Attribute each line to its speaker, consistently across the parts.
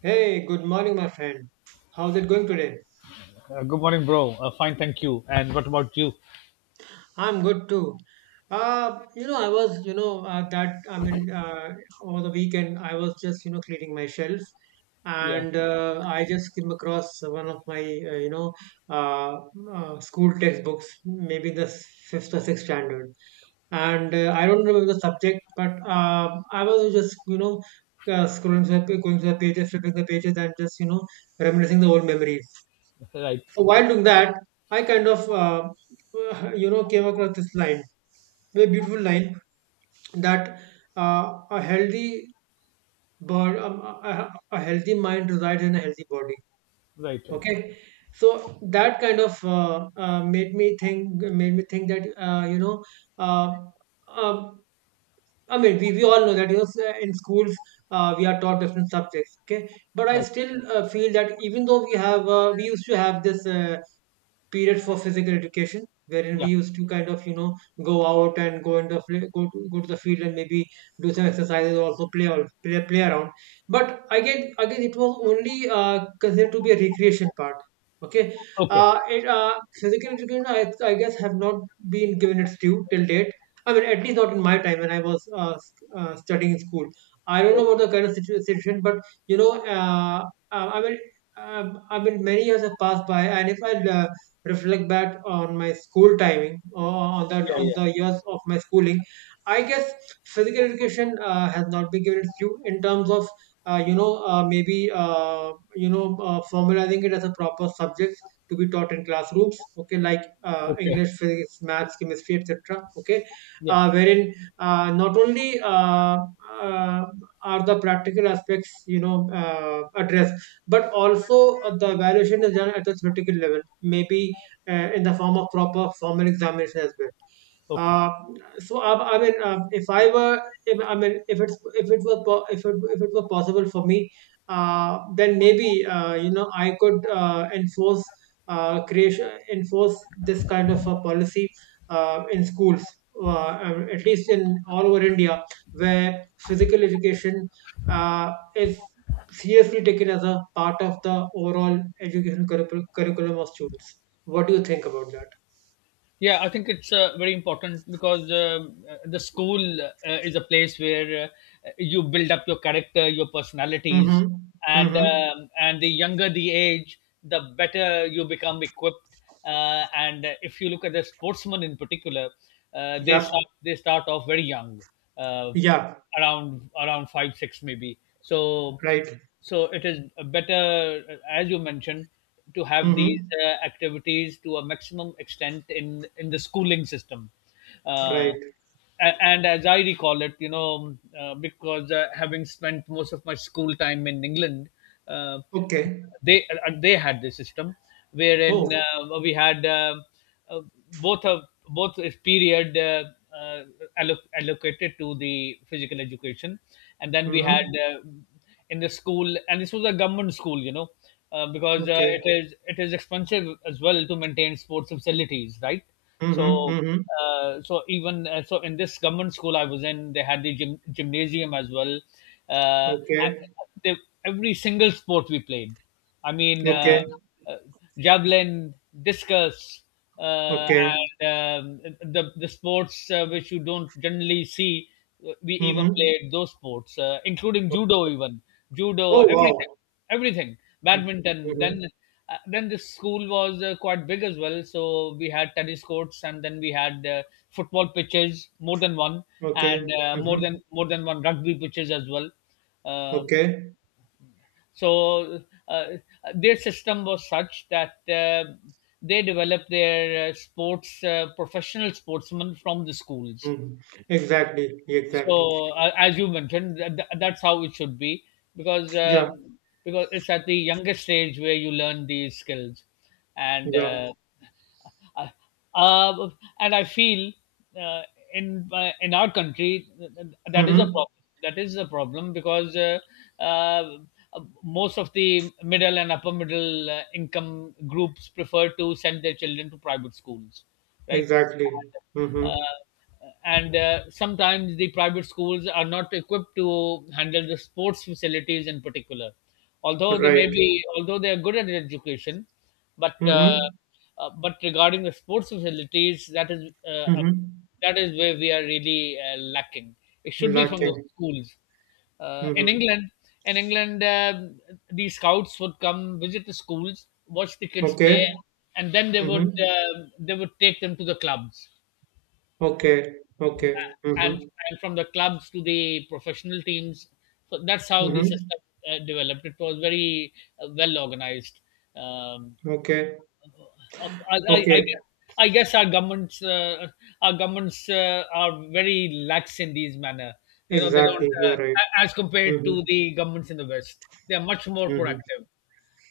Speaker 1: Hey, good morning, my friend. How's it going today?
Speaker 2: Good morning, bro. Fine, thank you. And what about you?
Speaker 1: I'm good too. You know, I was, you know, that I mean, Over the weekend, I was just, cleaning my shelf, and I just came across one of my, uh, you know, uh, school textbooks, maybe the fifth or sixth standard, and I don't remember the subject, but I was just, scrolling through, going through the pages, flipping the pages, and just, reminiscing the old memories.
Speaker 2: Right,
Speaker 1: So while doing that, I kind of came across this line, very beautiful line that a healthy bird, a healthy mind resides in a healthy body.
Speaker 2: right, right,
Speaker 1: Okay, so that kind of made me think that uh, uh, we all know that in schools we are taught different subjects. Okay, but I
Speaker 2: right.
Speaker 1: still feel that even though we have we used to have this. Period for physical education, wherein we
Speaker 2: Yeah.
Speaker 1: used to kind of go out and go in the fl- go to, go to the field and maybe do some exercises, also play around. But again it was only considered to be a recreation part, okay.
Speaker 2: Okay.
Speaker 1: uh, it, uh, Physical education, I guess, have not been given its due till date. I mean, at least not in my time when I was studying in school. I don't know about the current situation, but you know uh, uh, i mean I mean, many years have passed by, and if I reflect back on my school timing, or
Speaker 2: Yeah,
Speaker 1: on
Speaker 2: yeah.
Speaker 1: the years of my schooling, I guess physical education has not been given its due in terms of you know maybe you know formalizing it as a proper subject to be taught in classrooms, okay, like
Speaker 2: Okay.
Speaker 1: English, physics, maths, chemistry, etc. Okay,
Speaker 2: Yeah.
Speaker 1: wherein not only uh, are the practical aspects, addressed, but also the evaluation is done at the theoretical level, maybe in the form of proper formal examination as well.
Speaker 2: Okay.
Speaker 1: Uh, so I, if I were, if, I mean, if it's if it were po- if it were possible for me, then maybe I could enforce this kind of a policy in schools, at least in all over India, where physical education is seriously taken as a part of the overall education curriculum of students. What do you think about that?
Speaker 2: Yeah, I think it's very important because the school is a place where you build up your character, your personalities,
Speaker 1: Mm-hmm.
Speaker 2: and
Speaker 1: Mm-hmm.
Speaker 2: um, and the younger the age, the better you become equipped. And If you look at the sportsmen in particular, they
Speaker 1: Yep.
Speaker 2: start they start off very young, uh,
Speaker 1: Yeah,
Speaker 2: around five six maybe. So.
Speaker 1: right.
Speaker 2: So it is better, as you mentioned, to have these
Speaker 1: Mm-hmm.
Speaker 2: activities to a maximum extent in the schooling system. Uh,
Speaker 1: Right.
Speaker 2: and as I recall it, you know, because having spent most of my school time in England, uh,
Speaker 1: Okay.
Speaker 2: they they had this system wherein
Speaker 1: Oh.
Speaker 2: we had uh, both of both is period uh, allocated to the physical education, and then we had
Speaker 1: Mm-hmm.
Speaker 2: in the school. And this was a government school, you know, because
Speaker 1: Okay.
Speaker 2: it is expensive as well to maintain sports facilities, right?
Speaker 1: Mm-hmm.
Speaker 2: so,
Speaker 1: Mm-hmm.
Speaker 2: uh, so even uh, so, in this government school I was in, they had the gym, gymnasium as well. Uh, and
Speaker 1: Okay.
Speaker 2: they, every single sport we played. I mean,
Speaker 1: Okay.
Speaker 2: uh, javelin, discus, uh,
Speaker 1: Okay.
Speaker 2: and the sports which you don't generally see. We even
Speaker 1: Mm-hmm.
Speaker 2: played those sports, including judo, even judo,
Speaker 1: Oh
Speaker 2: everything
Speaker 1: wow.
Speaker 2: everything badminton,
Speaker 1: Mm-hmm.
Speaker 2: then this school was quite big as well, so we had tennis courts, and then we had football pitches, more than one,
Speaker 1: Okay.
Speaker 2: and more
Speaker 1: Mm-hmm.
Speaker 2: than more than one rugby pitches as well. uh,
Speaker 1: Okay.
Speaker 2: so uh, their system was such that they developed their sports professional sportsmen from the schools,
Speaker 1: Mm-hmm. Exactly. Exactly.
Speaker 2: so as you mentioned, that's how it should be, because
Speaker 1: Yeah.
Speaker 2: um, because it's at the youngest stage where you learn these skills. and
Speaker 1: Yeah.
Speaker 2: uh, uh, uh, and I feel uh, in our country, that is a
Speaker 1: Mm-hmm.
Speaker 2: problem that is a problem because uh, most of the middle and upper middle income groups prefer to send their children to private schools, right?
Speaker 1: Exactly.
Speaker 2: uh,
Speaker 1: Mm-hmm.
Speaker 2: and uh, sometimes the private schools are not equipped to handle the sports facilities in particular, although they may
Speaker 1: Right.
Speaker 2: be although they are good at education, but uh,
Speaker 1: Mm-hmm.
Speaker 2: but regarding the sports facilities, uh, a-
Speaker 1: Mm-hmm.
Speaker 2: that is where we are really lacking. It should be from the
Speaker 1: Lacking.
Speaker 2: schools. uh, in
Speaker 1: Mm-hmm.
Speaker 2: England, in England, the scouts would come visit the schools, watch the kids play,
Speaker 1: Okay.
Speaker 2: and then they would
Speaker 1: Mm-hmm.
Speaker 2: um they would take them to the clubs,
Speaker 1: Okay. Okay.
Speaker 2: and
Speaker 1: Mm-hmm.
Speaker 2: and from the clubs to the professional teams. So that's how this
Speaker 1: Mm-hmm.
Speaker 2: system developed. It was very well organized. Um,
Speaker 1: Okay.
Speaker 2: I, I,
Speaker 1: Okay,
Speaker 2: I guess our governments are very lax in these manner. You know, they don't,
Speaker 1: exactly.
Speaker 2: uh,
Speaker 1: You're right.
Speaker 2: as compared to
Speaker 1: Mm-hmm.
Speaker 2: the governments in the West, they are much more
Speaker 1: Mm-hmm.
Speaker 2: proactive.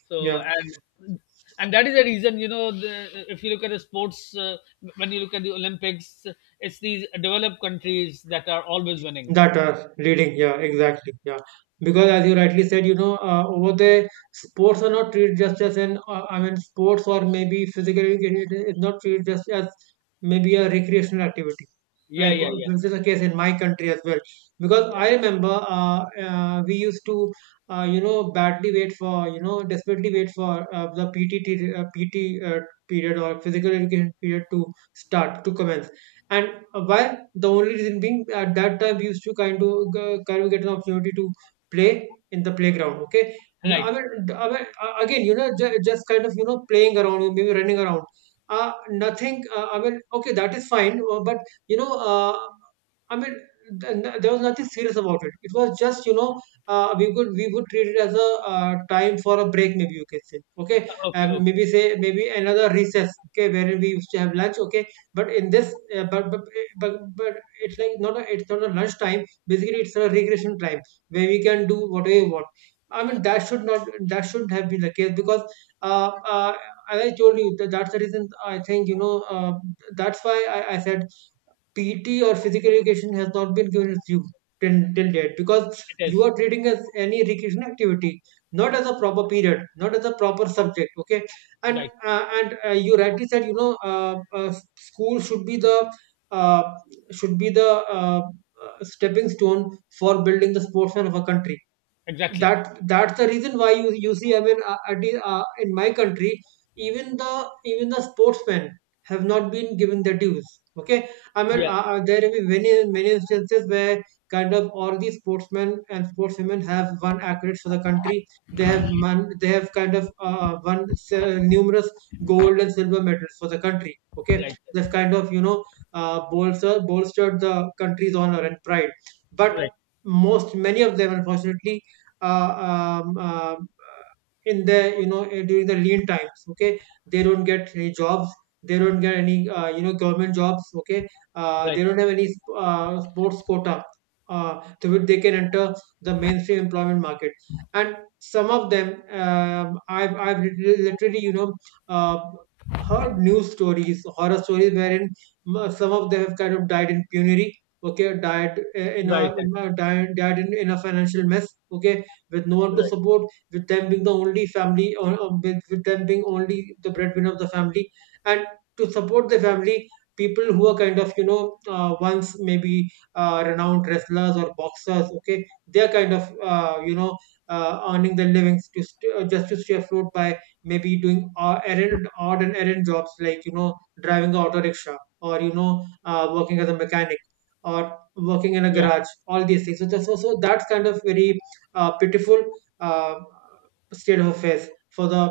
Speaker 2: So
Speaker 1: Yeah.
Speaker 2: and that is the reason. You know, if you look at the sports, when you look at the Olympics, it's these developed countries that are always winning.
Speaker 1: That are leading, yeah, exactly, yeah. Because
Speaker 2: Yeah,
Speaker 1: as you rightly said, over there, sports are not treated just as I mean, sports, or maybe physical education, is not treated just as maybe a recreational activity.
Speaker 2: yeah,
Speaker 1: Like
Speaker 2: yeah, yeah,
Speaker 1: this is the case in my country as well. Because
Speaker 2: yeah.
Speaker 1: I remember, we used to, badly wait for, desperately wait for the PT period, or physical education period, to start to commence. And why? The only reason being, at that time we used to kind of get an opportunity to play in the playground. Okay, N-
Speaker 2: Right.
Speaker 1: I mean, d- I mean again, just kind of playing around, or maybe running around. Nothing. I mean, okay, that is fine. But you know, uh, I mean, there was nothing serious about it. It was just, we would treat it as a time for a break, maybe you can say. Okay,
Speaker 2: Okay, okay.
Speaker 1: maybe another recess. Okay, wherein we used to have lunch. Okay, but in this, but it's like not a it's not a lunch time. Basically, it's a recreation time where we can do whatever we want. I mean, that should not that should have been the case, because uh, uh, as I told you, that that's the reason. I think that's why I said PT, or physical education, has not been given its due till, till date, because
Speaker 2: It
Speaker 1: you
Speaker 2: is
Speaker 1: are treating as any recreation activity, not as a proper period, not as a proper subject. Okay, and
Speaker 2: right.
Speaker 1: you rightly said, school should be the uh, should be the uh, uh, stepping stone for building the sportsman of a country.
Speaker 2: Exactly.
Speaker 1: That that's the reason why you see, I mean, in my country, even the sportsmen have not been given their dues, okay. I mean,
Speaker 2: Yeah.
Speaker 1: there will be many many instances where kind of all these sportsmen and sportswomen have won accolades for the country. They have won they have kind of numerous gold and silver medals for the country, okay.
Speaker 2: Right.
Speaker 1: They've kind of bolstered the country's honor and pride, but
Speaker 2: Right.
Speaker 1: most, many of them, unfortunately, uh, um, uh, in the during the lean times, okay, they don't get any jobs, they don't get any government jobs, okay.
Speaker 2: Right.
Speaker 1: They don't have any sports quota through which they can enter the mainstream employment market. And some of them, I've literally, uh, heard news stories, horror stories, wherein some of them have kind of died in penury, okay. Died eh,
Speaker 2: Right, right,
Speaker 1: in a died, died in a financial mess, okay, with no one to
Speaker 2: right.
Speaker 1: support, with them being the only family, or with them being only the breadwinner of the family, and to support the family, people who are kind of once maybe renowned wrestlers or boxers, okay, they're kind of earning their livings to just to stay afloat by maybe doing errand odd and errand jobs, like driving an auto rickshaw, or working as a mechanic, or working in a
Speaker 2: Yeah,
Speaker 1: garage, all these things. So, so that's kind of very pitiful uh, state of affairs for the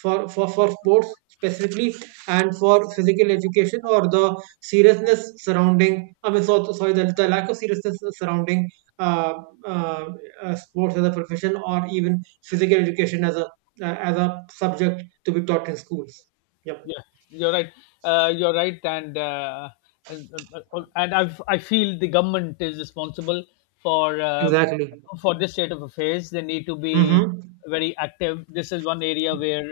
Speaker 1: for sports specifically, and for physical education, or the seriousness surrounding, I mean, sorry, the lack of seriousness surrounding uh, uh, sports as a profession, or even physical education as a subject to be taught in schools. Yep.
Speaker 2: yeah. You're right. You're right, and uh, and I feel the government is responsible for uh,
Speaker 1: Exactly.
Speaker 2: for this state of affairs. They need to be
Speaker 1: Mm-hmm.
Speaker 2: very active. This is one area where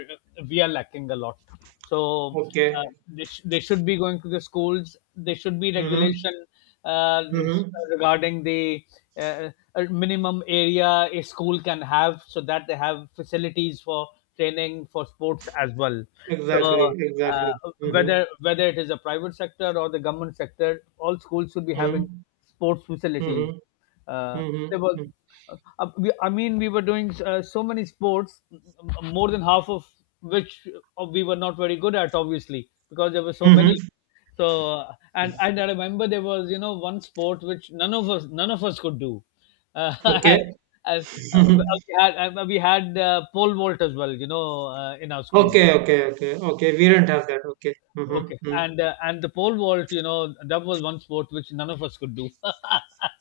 Speaker 2: we are lacking a lot. So
Speaker 1: Okay.
Speaker 2: they should be going to the schools. There should be
Speaker 1: Mm-hmm.
Speaker 2: regulation uh, res-
Speaker 1: Mm-hmm.
Speaker 2: regarding the uh, minimum area a school can have, so that they have facilities for training, for sports as well. So
Speaker 1: Exactly. Exactly. Mm-hmm.
Speaker 2: whether it is a private sector or the government sector, all schools should be having
Speaker 1: Mm-hmm.
Speaker 2: sports facilities.
Speaker 1: Mm-hmm.
Speaker 2: Uh, there was
Speaker 1: Mm-hmm.
Speaker 2: I mean we were doing so many sports, more than half of which we were not very good at, obviously, because there were so many.
Speaker 1: Mhm.
Speaker 2: So and I remember there was, you know, one sport which none of us could do. Uh,
Speaker 1: Okay.
Speaker 2: and, and, uh,
Speaker 1: Mhm.
Speaker 2: we had pole vault as well, you know, in our school.
Speaker 1: Okay, okay, okay, okay. We do not have that. Okay. Mm-hmm.
Speaker 2: Okay,
Speaker 1: Mm.
Speaker 2: and the pole vault, you know, that was one sport which none of us could do.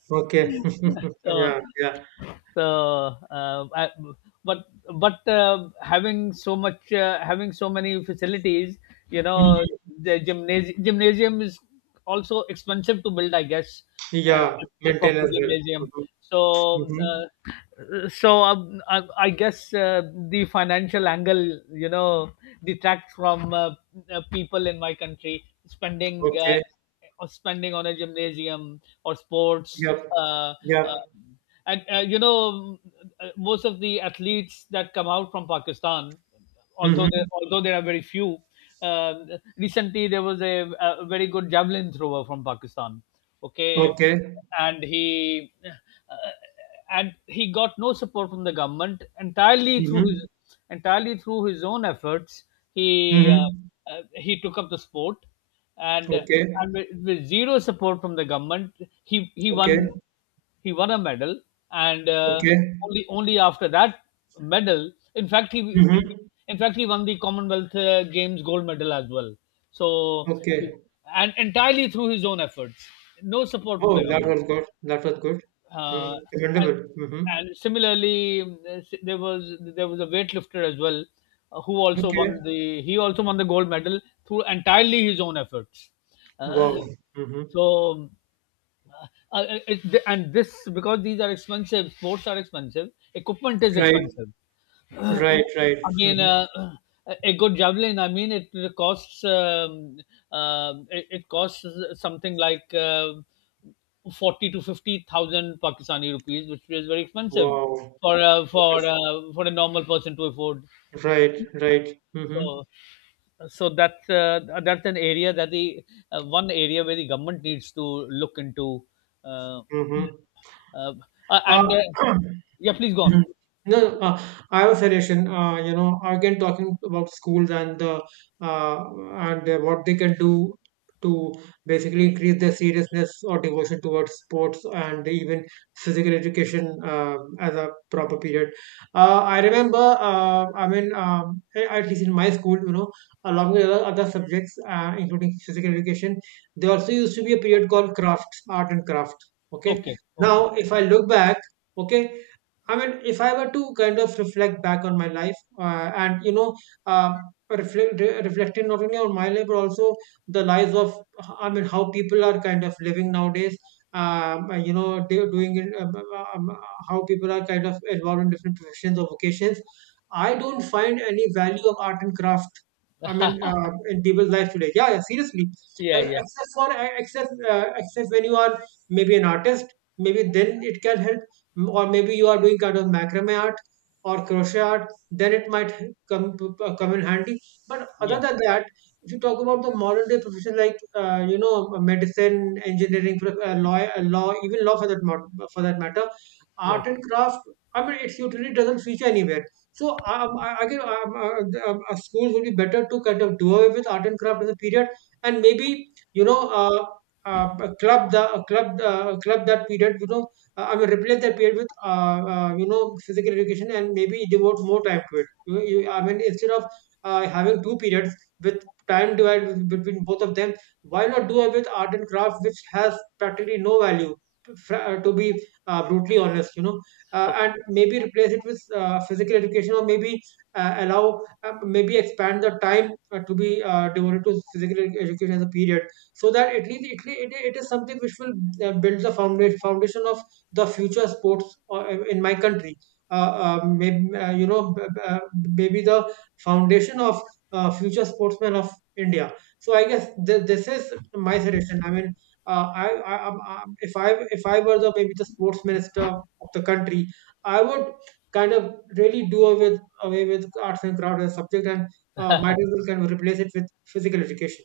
Speaker 1: Okay.
Speaker 2: so
Speaker 1: Yeah, yeah.
Speaker 2: so I, but but having so many facilities, you know,
Speaker 1: Mhm.
Speaker 2: the gymnasium is also expensive to build, I guess. uh,
Speaker 1: Yeah.
Speaker 2: a
Speaker 1: Maintain
Speaker 2: proper
Speaker 1: as well.
Speaker 2: gymnasium.
Speaker 1: Mm-hmm.
Speaker 2: so
Speaker 1: Mm-hmm.
Speaker 2: uh, so um, I, I guess the financial angle, you know, detracts from people in my country spending
Speaker 1: Okay.
Speaker 2: or spending on a gymnasium or sports.
Speaker 1: Yep.
Speaker 2: uh, uh,
Speaker 1: Yep.
Speaker 2: and you know, most of the athletes that come out from Pakistan,
Speaker 1: Mm-hmm.
Speaker 2: although there are very few. Recently there was a very good javelin thrower from Pakistan, okay,
Speaker 1: Okay.
Speaker 2: and he uh, and he got no support from the government,
Speaker 1: Mm-hmm.
Speaker 2: entirely through his own efforts. He
Speaker 1: Mm-hmm.
Speaker 2: uh, he took up the sport, and
Speaker 1: Okay.
Speaker 2: and with zero support from the government, he he
Speaker 1: Okay.
Speaker 2: won he won a medal, and
Speaker 1: Okay.
Speaker 2: only after that medal, in fact he in,
Speaker 1: Mm-hmm.
Speaker 2: in fact he won the Commonwealth Games gold medal as well. So he-
Speaker 1: Okay.
Speaker 2: and entirely through his own efforts, no support from the
Speaker 1: Oh, that
Speaker 2: government.
Speaker 1: was good. That was good. Mm.
Speaker 2: uh, and,
Speaker 1: Commendable. Mm-hmm.
Speaker 2: and similarly, there was a weightlifter as well, who also
Speaker 1: Okay.
Speaker 2: won the he also won the gold medal through entirely his own efforts.
Speaker 1: Wow.
Speaker 2: uh,
Speaker 1: Mm-hmm.
Speaker 2: so it, and this, because these are expensive, sports are expensive, equipment is
Speaker 1: Right.
Speaker 2: expensive.
Speaker 1: Right. Right.
Speaker 2: I mean,
Speaker 1: Mm-hmm.
Speaker 2: a good javelin, I mean, it costs. It costs something like forty to fifty thousand Pakistani rupees, which is very expensive
Speaker 1: Wow.
Speaker 2: for a normal person to afford.
Speaker 1: Right, right. Mm-hmm.
Speaker 2: So, so that's an area that the one area where the government needs to look into. Uh,
Speaker 1: Mm-hmm.
Speaker 2: uh,
Speaker 1: Uh,
Speaker 2: and Yeah, please go on.
Speaker 1: Mhm. No, no, I have a suggestion. Again, talking about schools and the uh, and what they can do to basically increase their seriousness or devotion towards sports, and even physical education as a proper period. I remember, at least in my school, along with other subjects, including physical education, there also used to be a period called crafts, art and craft. Okay.
Speaker 2: Okay, okay.
Speaker 1: Now, if I look back, okay, I mean, if I were to kind of reflect back on my life, and uh, reflecting not only on my life, but also the lives of, I mean, how people are kind of living nowadays. You know, do- doing in, How people are kind of involved in different professions or vocations. I don't find any value of art and craft. I mean, in people's lives today. Yeah, yeah, seriously.
Speaker 2: Yeah, yeah,
Speaker 1: Except for except Except when you are maybe an artist, maybe then it can help, or maybe you are doing kind of macrame art or crochet art, then it might come p- come in handy. But other
Speaker 2: yeah.
Speaker 1: than that, if you talk about the modern day profession, like medicine, engineering, law, even law for that for that matter, art
Speaker 2: Right.
Speaker 1: and craft, I mean, it usually doesn't feature anywhere. So I guess, schools would be better to kind of do away with art and craft as a period, and maybe you know uh, club the club club that period I will replace that period with physical education and maybe devote more time to it. I mean, instead of having two periods with time divided between both of them, why not do it with art and craft, which has practically no value? To be brutally honest,
Speaker 2: Oh,
Speaker 1: and maybe replace it with physical education, or maybe allow, maybe expand the time to be devoted to education as a period, so that at least it is something which will build the foundation of the future sports in my country. Uh, maybe, you know, b- b- Maybe the foundation of future sportsmen of India. So I guess this is my suggestion. I mean, if I were the maybe the sports minister of the country, I would kind of really do away with arts and craft as a subject and might as well kind of replace it with physical education.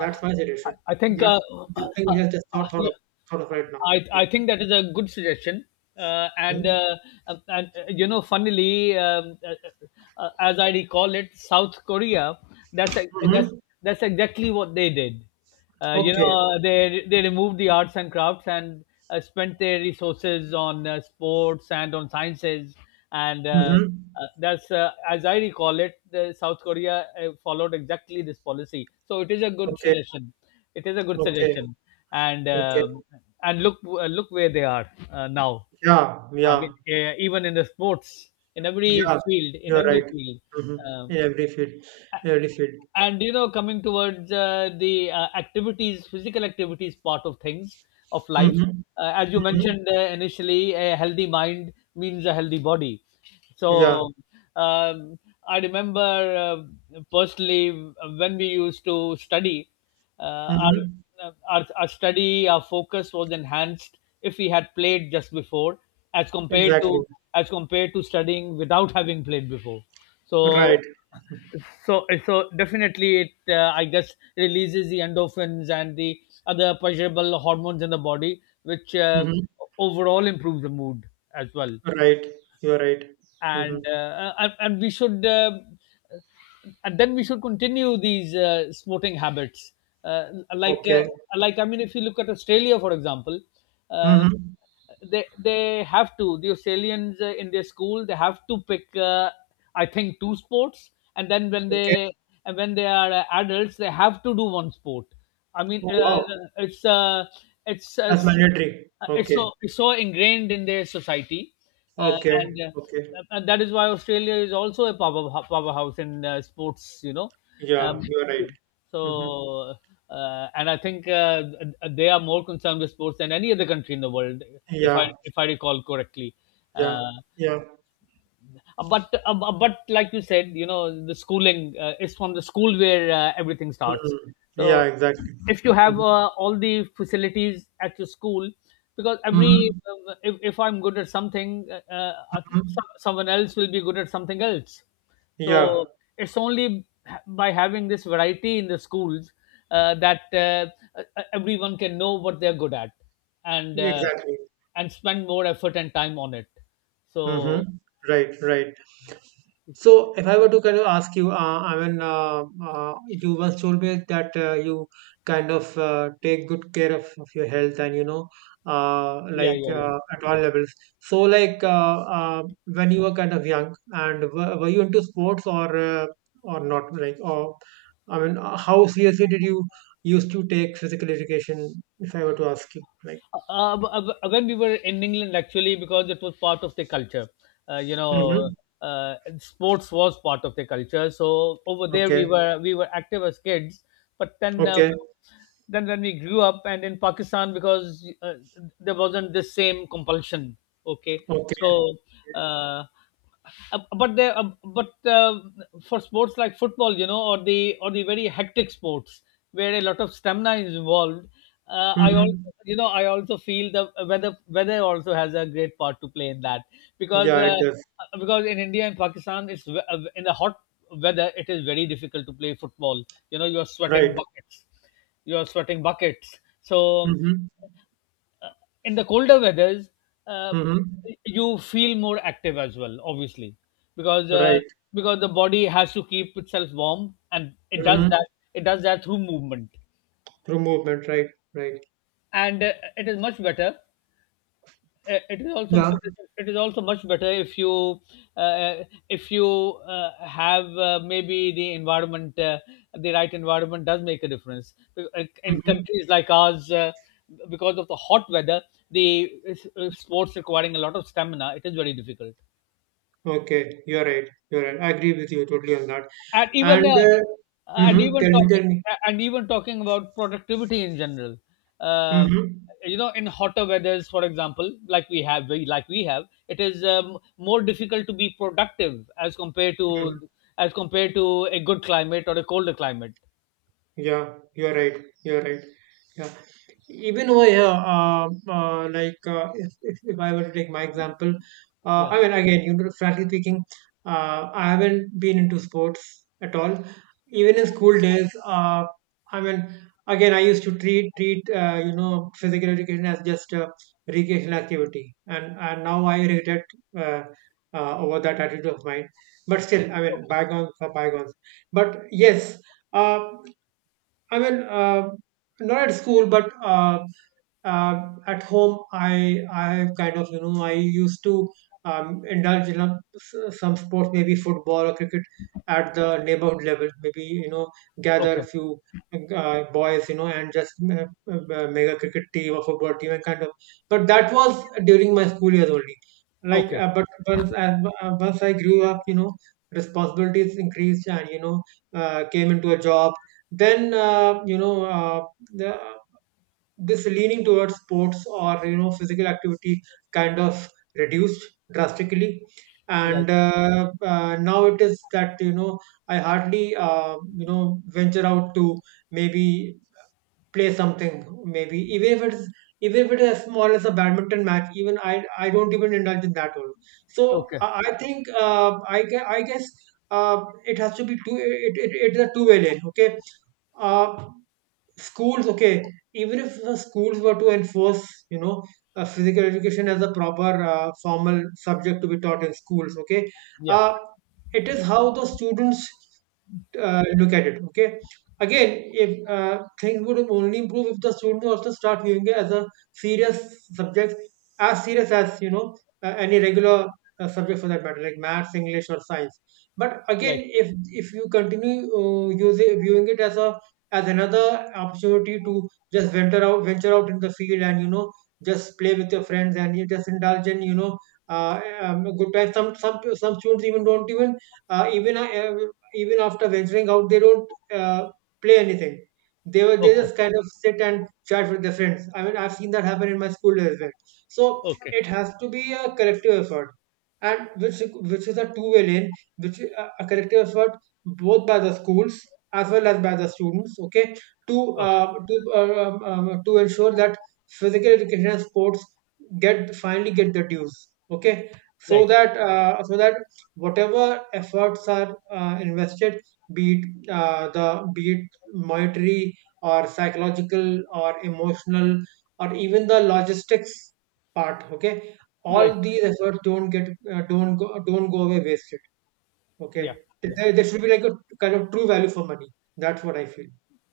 Speaker 1: That's my suggestion.
Speaker 2: I think
Speaker 1: That's
Speaker 2: uh,
Speaker 1: something
Speaker 2: uh,
Speaker 1: we have just not
Speaker 2: yeah,
Speaker 1: thought of right now.
Speaker 2: I think that is a good suggestion. Uh, and uh, and You know, funnily, as I recall it, South Korea. That's ex-
Speaker 1: Mhm.
Speaker 2: that's exactly what they did. You
Speaker 1: Okay.
Speaker 2: know, they removed the arts and crafts, and spent their resources on sports and on sciences. And uh,
Speaker 1: Mhm.
Speaker 2: uh, that's as I recall it, the South Korea followed exactly this policy. So it is a good
Speaker 1: Okay.
Speaker 2: suggestion. It is a good
Speaker 1: Okay.
Speaker 2: suggestion, and
Speaker 1: Okay.
Speaker 2: um, and look where they are now.
Speaker 1: Yeah.
Speaker 2: I mean,
Speaker 1: Yeah.
Speaker 2: even in the sports, in every
Speaker 1: Yeah.
Speaker 2: field, in
Speaker 1: You're
Speaker 2: every
Speaker 1: right.
Speaker 2: field.
Speaker 1: Mhm.
Speaker 2: uh,
Speaker 1: In every field. Every field.
Speaker 2: and you know, coming towards the activities physical activities, part of things of life,
Speaker 1: Mhm.
Speaker 2: as you
Speaker 1: Mhm.
Speaker 2: mentioned initially, a healthy mind means a healthy body. so
Speaker 1: Yeah.
Speaker 2: um, I remember personally, when we used to study,
Speaker 1: Mhm.
Speaker 2: our focus was enhanced if we had played just before, as compared to
Speaker 1: Exactly.
Speaker 2: as compared to studying without having played before. so
Speaker 1: Right.
Speaker 2: so so definitely, it I guess, releases the endorphins and the other pleasurable hormones in the body, which
Speaker 1: Mhm.
Speaker 2: overall improves the mood as well.
Speaker 1: Right. You're right. Mhm.
Speaker 2: And uh, and, and we should uh, and then we should continue these smoking habits, uh, like uh,
Speaker 1: Okay.
Speaker 2: like I mean, if you look at Australia, for example, uh,
Speaker 1: Mhm.
Speaker 2: they have to the Australians, in their school, they have to pick, I think, two sports, and then
Speaker 1: Okay.
Speaker 2: when they are adults, they have to do one sport. I mean,
Speaker 1: Oh, wow.
Speaker 2: it's uh, it's uh,
Speaker 1: That's mandatory. Okay.
Speaker 2: it's so ingrained in their society, uh,
Speaker 1: Okay.
Speaker 2: and uh,
Speaker 1: Okay.
Speaker 2: and that is why Australia is also a powerhouse in sports. You know, um,
Speaker 1: Yeah. You're right. Mhm.
Speaker 2: so and I think, they are more concerned with sports than any other country in the world,
Speaker 1: Yeah.
Speaker 2: if I recall correctly.
Speaker 1: Yeah.
Speaker 2: Uh,
Speaker 1: Yeah.
Speaker 2: but like you said, the schooling is from the school where everything starts.
Speaker 1: Mhm. Yeah.
Speaker 2: So
Speaker 1: Exactly.
Speaker 2: if you have
Speaker 1: Mhm.
Speaker 2: all the facilities at your school, because every
Speaker 1: Mhm.
Speaker 2: if I'm good at something,
Speaker 1: Mhm.
Speaker 2: someone else will be good at something else.
Speaker 1: Yeah,
Speaker 2: So it's only by having this variety in the schools, that everyone can know what they're good at, and
Speaker 1: exactly.
Speaker 2: spend more effort and time on it.
Speaker 1: Mm-hmm.
Speaker 2: So,
Speaker 1: Right, right. So if I were to kind of ask you, I mean, you once told me that you kind of take good care of your health and,
Speaker 2: yeah,
Speaker 1: like
Speaker 2: yeah, yeah.
Speaker 1: at all levels. So like when you were kind of young and were you into sports or not? Like, or I mean, how seriously did you used to take physical education, if I were to ask you? Like,
Speaker 2: When we were in England, actually, because it was part of the culture, uh, you know,
Speaker 1: mm-hmm.
Speaker 2: sports was part of the culture. So over there, we
Speaker 1: Okay,
Speaker 2: were we were active as kids, but then,
Speaker 1: okay.
Speaker 2: when we grew up and in Pakistan, because there wasn't the same compulsion. Okay,
Speaker 1: Okay.
Speaker 2: so, uh, but for sports like football, or the very hectic sports where a lot of stamina is involved, uh, I also
Speaker 1: Mhm.
Speaker 2: I also feel the weather also has a great part to play in that, because
Speaker 1: Yeah, it does.
Speaker 2: in India and Pakistan, in the hot weather it is very difficult to play football. You are sweating
Speaker 1: Right.
Speaker 2: buckets, you are sweating buckets. So,
Speaker 1: Mhm.
Speaker 2: uh, in the colder weathers, uh,
Speaker 1: Mhm.
Speaker 2: you feel more active as well, obviously, because
Speaker 1: Right.
Speaker 2: the body has to keep itself warm, and
Speaker 1: Mhm.
Speaker 2: it does that through movement.
Speaker 1: Through movement. Right. Right.
Speaker 2: And it is much better uh, it is also
Speaker 1: Yeah.
Speaker 2: it is also much better if you, uh, if you have maybe the environment the right environment does make a difference. In
Speaker 1: Mhm.
Speaker 2: countries like ours, because of the hot weather, the sports requiring a lot of stamina, it is very difficult.
Speaker 1: Okay. You're right. You're right. I agree with you totally on that.
Speaker 2: And even,
Speaker 1: And
Speaker 2: and
Speaker 1: Mhm.
Speaker 2: even
Speaker 1: Tell me.
Speaker 2: talking
Speaker 1: Tell me.
Speaker 2: talking about productivity in general. Um
Speaker 1: Mhm.
Speaker 2: in hotter weathers, for example, like we have we like we have it is more difficult to be productive as compared to,
Speaker 1: Mhm.
Speaker 2: as compared to a good climate or a colder climate.
Speaker 1: Yeah, you're right. You're right. Yeah. Even over here, like if I were to take my example,
Speaker 2: Yeah.
Speaker 1: I mean, again, you know, frankly speaking, I haven't been into sports at all. Even in school days, I mean, again, I used to treat physical education as just a recreational activity, and now I regret uh, over that attitude of mine. But still, I mean,
Speaker 2: Okay,
Speaker 1: bygones are bygones. But yes. uh, I mean, not at school, but uh, at home I kind of I used to indulge in some sports, maybe football or cricket at the neighborhood level, maybe gather
Speaker 2: okay,
Speaker 1: a few boys and just make a cricket team or football team and kind of. But that was during my school years only. Like
Speaker 2: okay.
Speaker 1: but once as once I grew up, responsibilities increased and came into a job. Then you know the this leaning towards sports or physical activity kind of reduced drastically.
Speaker 2: Right.
Speaker 1: And now it is that I hardly venture out to maybe play something, maybe even if it is as small as a badminton match. Even I don't even indulge in that one. So
Speaker 2: Okay.
Speaker 1: I think I gue- I guess it has to be two, it's a two-way lane. Okay, uh, schools. Okay, even if the schools were to enforce you know physical education as a proper formal subject to be taught in schools, okay,
Speaker 2: Yeah.
Speaker 1: uh, it is how the students look at it. Okay. Again, if things would only improve if the students also start viewing it as a serious subject, as serious as any regular subject for that matter, like maths, English, or science. But
Speaker 2: Right.
Speaker 1: again, if you continue using viewing it as a, as another opportunity to just venture out in the field and just play with your friends and you just indulge in good time. Some students even don't even uh, even uh, even after venturing out, they don't play anything. They were they
Speaker 2: Okay,
Speaker 1: just kind of sit and chat with their friends. I mean, I've seen that happen in my school days as well. So
Speaker 2: okay,
Speaker 1: it has to be a collective effort, and which is a two-way lane, which is a collective effort both by the schools as well as by the students. Okay, to
Speaker 2: okay.
Speaker 1: to ensure that physical education and sports get finally get the dues. Okay, so
Speaker 2: Right,
Speaker 1: that so that whatever efforts are invested, be it the be it monetary or psychological or emotional or even the logistics part. Okay, all
Speaker 2: right.
Speaker 1: these efforts don't get don't go away wasted. Okay,
Speaker 2: Yeah, yeah.
Speaker 1: there should be like a kind of true value for money. That's what I feel.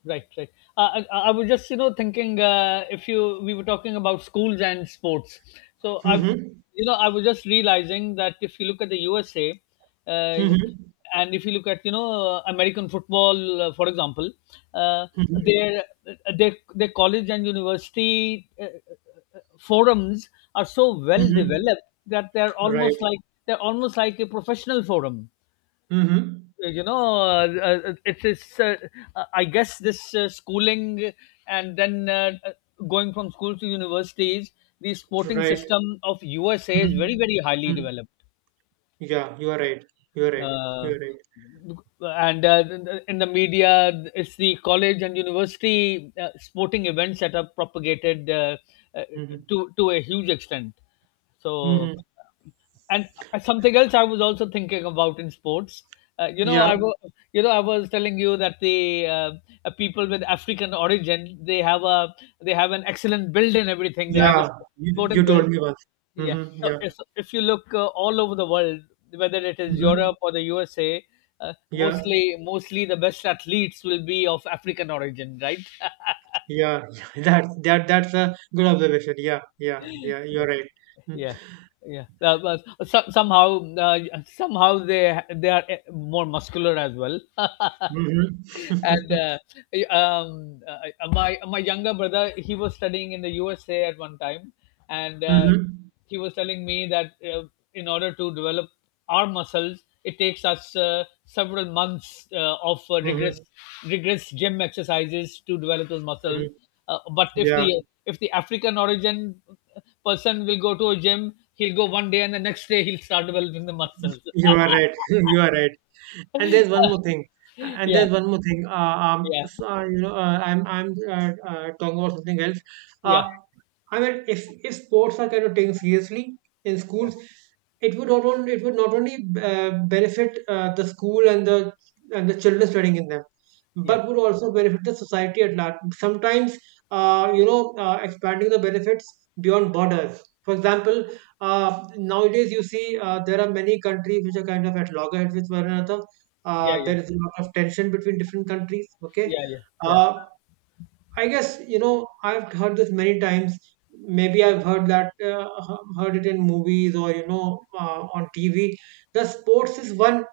Speaker 2: Right, right. I was just, thinking, if you we were talking about schools and sports. So I,
Speaker 1: Mm-hmm.
Speaker 2: you know, I was just realizing that if you look at the USA, uh,
Speaker 1: Mm-hmm.
Speaker 2: and if you look at, American football, for example, uh,
Speaker 1: Mm-hmm.
Speaker 2: their their college and university forums are so well
Speaker 1: Mm-hmm.
Speaker 2: developed that
Speaker 1: Right.
Speaker 2: they're almost like a professional forum.
Speaker 1: Mm-hmm.
Speaker 2: It's I guess this schooling, and then, going from school to universities, the sporting
Speaker 1: Right.
Speaker 2: system of USA is very, very highly
Speaker 1: Mm-hmm.
Speaker 2: developed.
Speaker 1: Yeah, you are right. You are right. You
Speaker 2: Uh,
Speaker 1: are right.
Speaker 2: and In the media, it's the college and university sporting events that are propagated, uh,
Speaker 1: Mm-hmm.
Speaker 2: to a huge extent. So,
Speaker 1: Mm-hmm.
Speaker 2: and something else I was also thinking about in sports.
Speaker 1: Yeah,
Speaker 2: I was, telling you that the people with African origin, they have an excellent build in everything. They have a
Speaker 1: yeah, you
Speaker 2: sporting build.
Speaker 1: told me once.
Speaker 2: Yeah.
Speaker 1: Mm-hmm,
Speaker 2: So,
Speaker 1: yeah,
Speaker 2: if you look all over the world, whether it is
Speaker 1: mm-hmm,
Speaker 2: Europe or the USA,
Speaker 1: yeah,
Speaker 2: mostly the best athletes will be of African origin, right?
Speaker 1: yeah, yeah. That's that that's a good observation. Yeah, yeah, yeah. You're right. Mm-hmm,
Speaker 2: Yeah, yeah. But, so, somehow, they are more muscular as well.
Speaker 1: mm-hmm,
Speaker 2: And my younger brother, he was studying in the USA at one time, and
Speaker 1: mm-hmm,
Speaker 2: he was telling me that in order to develop our muscles, it takes us several months of rigorous
Speaker 1: mm-hmm.
Speaker 2: rigorous gym exercises to develop those muscles. But if
Speaker 1: Yeah,
Speaker 2: the if the African origin person will go to a gym, he'll go one day and the next day he'll start developing the muscles.
Speaker 1: you are right. You are right. And there's one more thing.
Speaker 2: Yeah,
Speaker 1: And
Speaker 2: yeah,
Speaker 1: there's one more thing.
Speaker 2: yeah,
Speaker 1: So, you know, I'm talking about something else. Uh,
Speaker 2: yeah,
Speaker 1: I mean, if sports are kind of taken seriously in schools, it would not only benefit the school and the children studying in them,
Speaker 2: yeah,
Speaker 1: but would also benefit the society at large. Sometimes, you know, expanding the benefits beyond borders. For example, nowadays, you see, there are many countries which are kind of at loggerheads with one another.
Speaker 2: yeah, yeah.
Speaker 1: There is a lot of tension between different countries. Okay.
Speaker 2: Yeah, yeah, yeah.
Speaker 1: Uh, I guess, you know, I've heard this many times. Maybe I've heard heard it in movies or, you know, on TV. The sports is one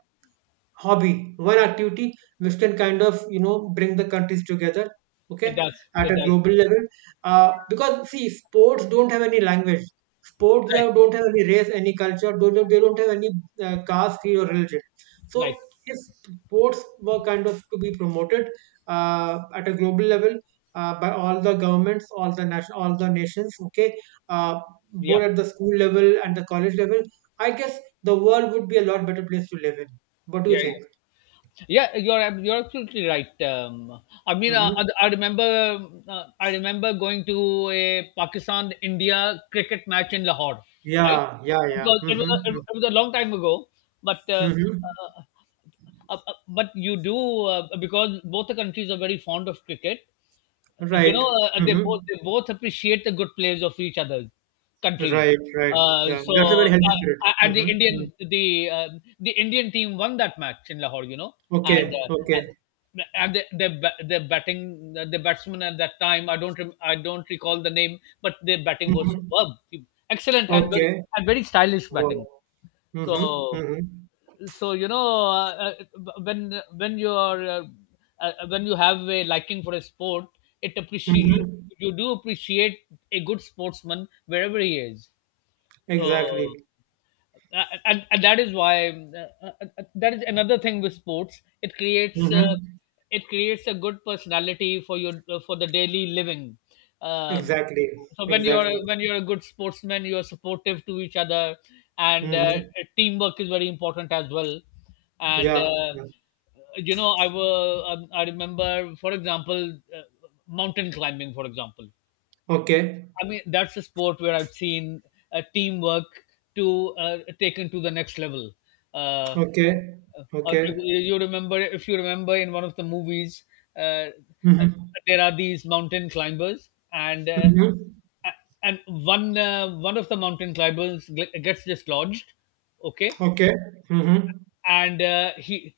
Speaker 1: hobby, one activity which can kind of bring the countries together, okay,
Speaker 2: It does,
Speaker 1: at
Speaker 2: it
Speaker 1: a
Speaker 2: does.
Speaker 1: global level. Because see, sports don't have any language. Sports
Speaker 2: Right,
Speaker 1: have, don't have any race, any culture. Don't have, they don't have any caste, creed, or religion. So
Speaker 2: right.
Speaker 1: if sports were kind of to be promoted at a global level by all the governments, all the nations, okay, uh,
Speaker 2: Yeah,
Speaker 1: both at the school level and the college level, I guess the world would be a lot better place to live in. What do
Speaker 2: yeah,
Speaker 1: you think?
Speaker 2: yeah, yeah, you're absolutely right. I mean,
Speaker 1: Hmm.
Speaker 2: I remember going to a Pakistan India cricket match in Lahore. Right.
Speaker 1: Yeah, yeah,
Speaker 2: it
Speaker 1: yeah.
Speaker 2: was it was,
Speaker 1: Mm-hmm.
Speaker 2: it was a long time ago, but,
Speaker 1: Mm-hmm.
Speaker 2: uh, uh, uh, but you do because both the countries are very fond of cricket, you know,
Speaker 1: Right.
Speaker 2: they both
Speaker 1: Mm-hmm.
Speaker 2: they both appreciate the good players of each other's countries.
Speaker 1: Right, right. Yeah,
Speaker 2: So
Speaker 1: that's a very healthy spirit.
Speaker 2: and The
Speaker 1: Mm-hmm. Mm-hmm.
Speaker 2: Indian, the Indian team won that match in Lahore, you know, and
Speaker 1: Okay, okay.
Speaker 2: the ba- the batting the batsman at that time, I don't recall the name, but their batting was
Speaker 1: Mm-hmm.
Speaker 2: superb, excellent, and
Speaker 1: Okay.
Speaker 2: very stylish
Speaker 1: Wow.
Speaker 2: batting.
Speaker 1: Mm-hmm.
Speaker 2: So,
Speaker 1: Mm-hmm.
Speaker 2: so you know, uh, uh, when when you are uh, when you have a liking for a sport, it appreciate you,
Speaker 1: Mm-hmm.
Speaker 2: you do appreciate a good sportsman wherever he is. So.
Speaker 1: Exactly.
Speaker 2: And that is why, that is another thing with sports: it creates,
Speaker 1: Mm-hmm.
Speaker 2: a good personality for your, for the daily living. um,
Speaker 1: Exactly.
Speaker 2: so when you're,
Speaker 1: Exactly.
Speaker 2: a good sportsman, you're supportive to each other, and
Speaker 1: Mm-hmm.
Speaker 2: teamwork is very important as well. And
Speaker 1: Yeah. Yeah.
Speaker 2: I remember, for example, mountain climbing, for example.
Speaker 1: Okay.
Speaker 2: I mean, that's a sport where I've seen teamwork to taken to the next level. Uh,
Speaker 1: Okay. Okay.
Speaker 2: if you remember, in one of the movies, uh, uh,
Speaker 1: Mm-hmm.
Speaker 2: there are these mountain climbers, and
Speaker 1: Mm-hmm.
Speaker 2: a- and one of the mountain climbers gets dislodged, okay,
Speaker 1: Okay. Mm-hmm.
Speaker 2: and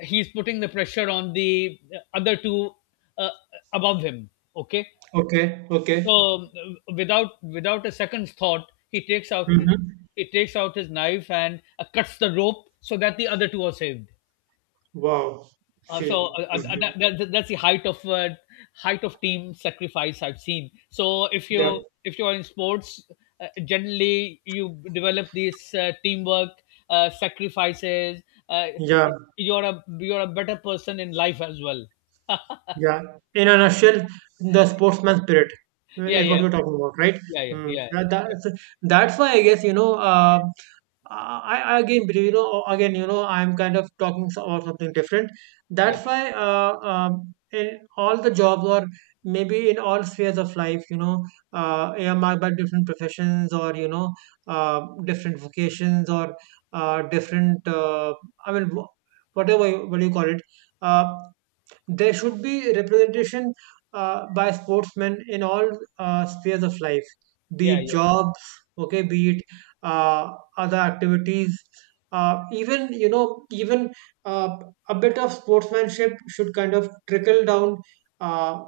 Speaker 2: he's putting the pressure on the other two, uh, above him, okay.
Speaker 1: Okay. Okay.
Speaker 2: So, without a second's thought,
Speaker 1: Mm-hmm.
Speaker 2: he takes out his knife and cuts the rope, so that the other two are saved.
Speaker 1: Wow.
Speaker 2: uh, so
Speaker 1: Okay.
Speaker 2: uh, uh, that,
Speaker 1: Mhm.
Speaker 2: that's the height of, height of team sacrifice I've seen. So,
Speaker 1: Yeah.
Speaker 2: if you are in sports, generally you develop this teamwork, sacrifices, uh,
Speaker 1: Yeah.
Speaker 2: you're a better person in life as well.
Speaker 1: Yeah, in a nutshell, the sportsman spirit
Speaker 2: Yeah,
Speaker 1: is
Speaker 2: yeah,
Speaker 1: what you're talking about, right?
Speaker 2: yeah, yeah, yeah,
Speaker 1: Mm.
Speaker 2: yeah,
Speaker 1: Yeah, that's why I guess you know. I again, but, you know, again, I'm kind of talking about something different.
Speaker 2: yeah,
Speaker 1: That's why, in all the jobs or maybe in all spheres of life, you know, earmarked by different professions or you know, different vocations or different. I mean, whatever what do you call it? Uh, there should be representation by sportsmen in all spheres of life, be
Speaker 2: yeah,
Speaker 1: it
Speaker 2: yeah,
Speaker 1: jobs, okay, be it uh, other activities. Even you know, even uh, a bit of sportsmanship should kind of trickle down. Uh,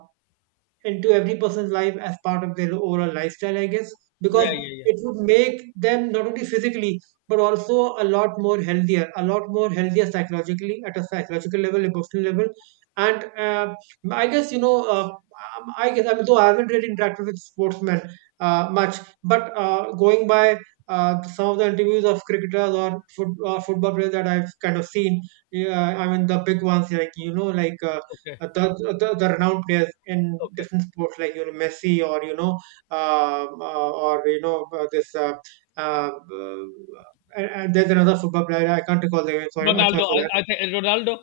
Speaker 1: into every person's life as part of their overall lifestyle, I guess, because
Speaker 2: yeah, yeah,
Speaker 1: it
Speaker 2: yeah.
Speaker 1: would make them not only physically but also a lot more healthier, a lot more healthier psychologically at a psychological level, emotional level, and I guess you know. I guess I mean, though I haven't really interacted with sportsmen much, but going by some of the interviews of cricketers or foot, or football players that I've kind of seen, yeah, I mean the big ones, like you know, like
Speaker 2: Okay,
Speaker 1: uh, the, the renowned players in
Speaker 2: okay.
Speaker 1: different sports, like you know Messi, or you know this uh, uh, and there's another football player, I can't recall the name, sorry, I'm sorry
Speaker 2: Ronaldo.
Speaker 1: for.
Speaker 2: I think Ronaldo.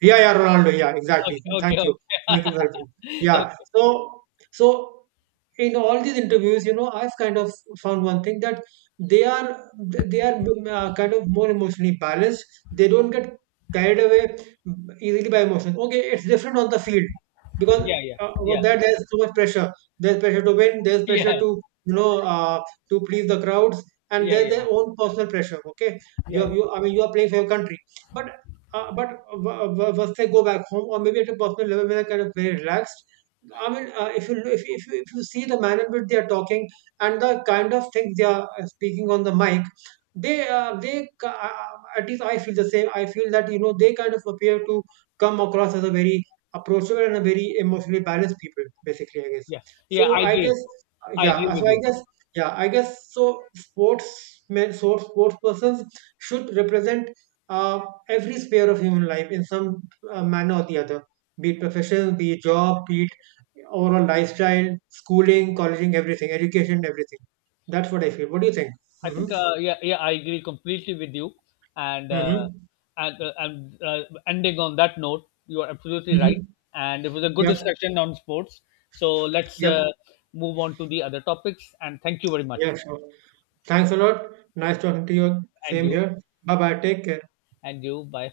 Speaker 1: Yeah, yeah, Ronaldo. Yeah, exactly. Thank
Speaker 2: Okay, okay,
Speaker 1: you.
Speaker 2: okay.
Speaker 1: Thank you very much. Yeah.
Speaker 2: Okay.
Speaker 1: So, so in all these interviews, you know, I've kind of found one thing, that they are kind of more emotionally balanced. They don't get carried away easily by emotions. Okay, it's different on the field because
Speaker 2: Yeah, yeah,
Speaker 1: over
Speaker 2: yeah,
Speaker 1: there there's so much pressure. There's pressure to win. There's
Speaker 2: yeah,
Speaker 1: pressure to to please the crowds, and
Speaker 2: yeah,
Speaker 1: there's
Speaker 2: yeah,
Speaker 1: their own personal pressure. Okay,
Speaker 2: yeah,
Speaker 1: you are,
Speaker 2: yeah,
Speaker 1: you I mean you are playing for your country, but but once I go back home, or maybe at a personal level where I kind of very relaxed, I mean, if you see the manner in which they are talking and the kind of things they are speaking on the mic, at least I feel the same. I feel that they kind of appear to come across as a very approachable and a very emotionally balanced people, basically. I guess.
Speaker 2: yeah. Yeah,
Speaker 1: So
Speaker 2: I
Speaker 1: I
Speaker 2: agree.
Speaker 1: guess
Speaker 2: I
Speaker 1: yeah.
Speaker 2: agree
Speaker 1: So
Speaker 2: with
Speaker 1: I
Speaker 2: you.
Speaker 1: guess, yeah. I guess so. Sports persons should represent. uh, every sphere of human life in some manner or the other, be it profession, be it job, be it overall lifestyle, schooling, colleging, everything, education, everything. That's what I feel. What do you think?
Speaker 2: I
Speaker 1: Mm-hmm.
Speaker 2: think, yeah, yeah, I agree completely with you. And,
Speaker 1: Mm-hmm.
Speaker 2: and uh, and uh, ending on that note, you are absolutely
Speaker 1: Mm-hmm.
Speaker 2: right. And it was a good
Speaker 1: Yep.
Speaker 2: discussion on sports. So let's
Speaker 1: Yep.
Speaker 2: move on to the other topics. And thank you very
Speaker 1: Yeah,
Speaker 2: much.
Speaker 1: sure. Thanks a lot. Nice talking to you.
Speaker 2: And
Speaker 1: Same
Speaker 2: you,
Speaker 1: here. Bye bye. Take care.
Speaker 2: and you. Bye.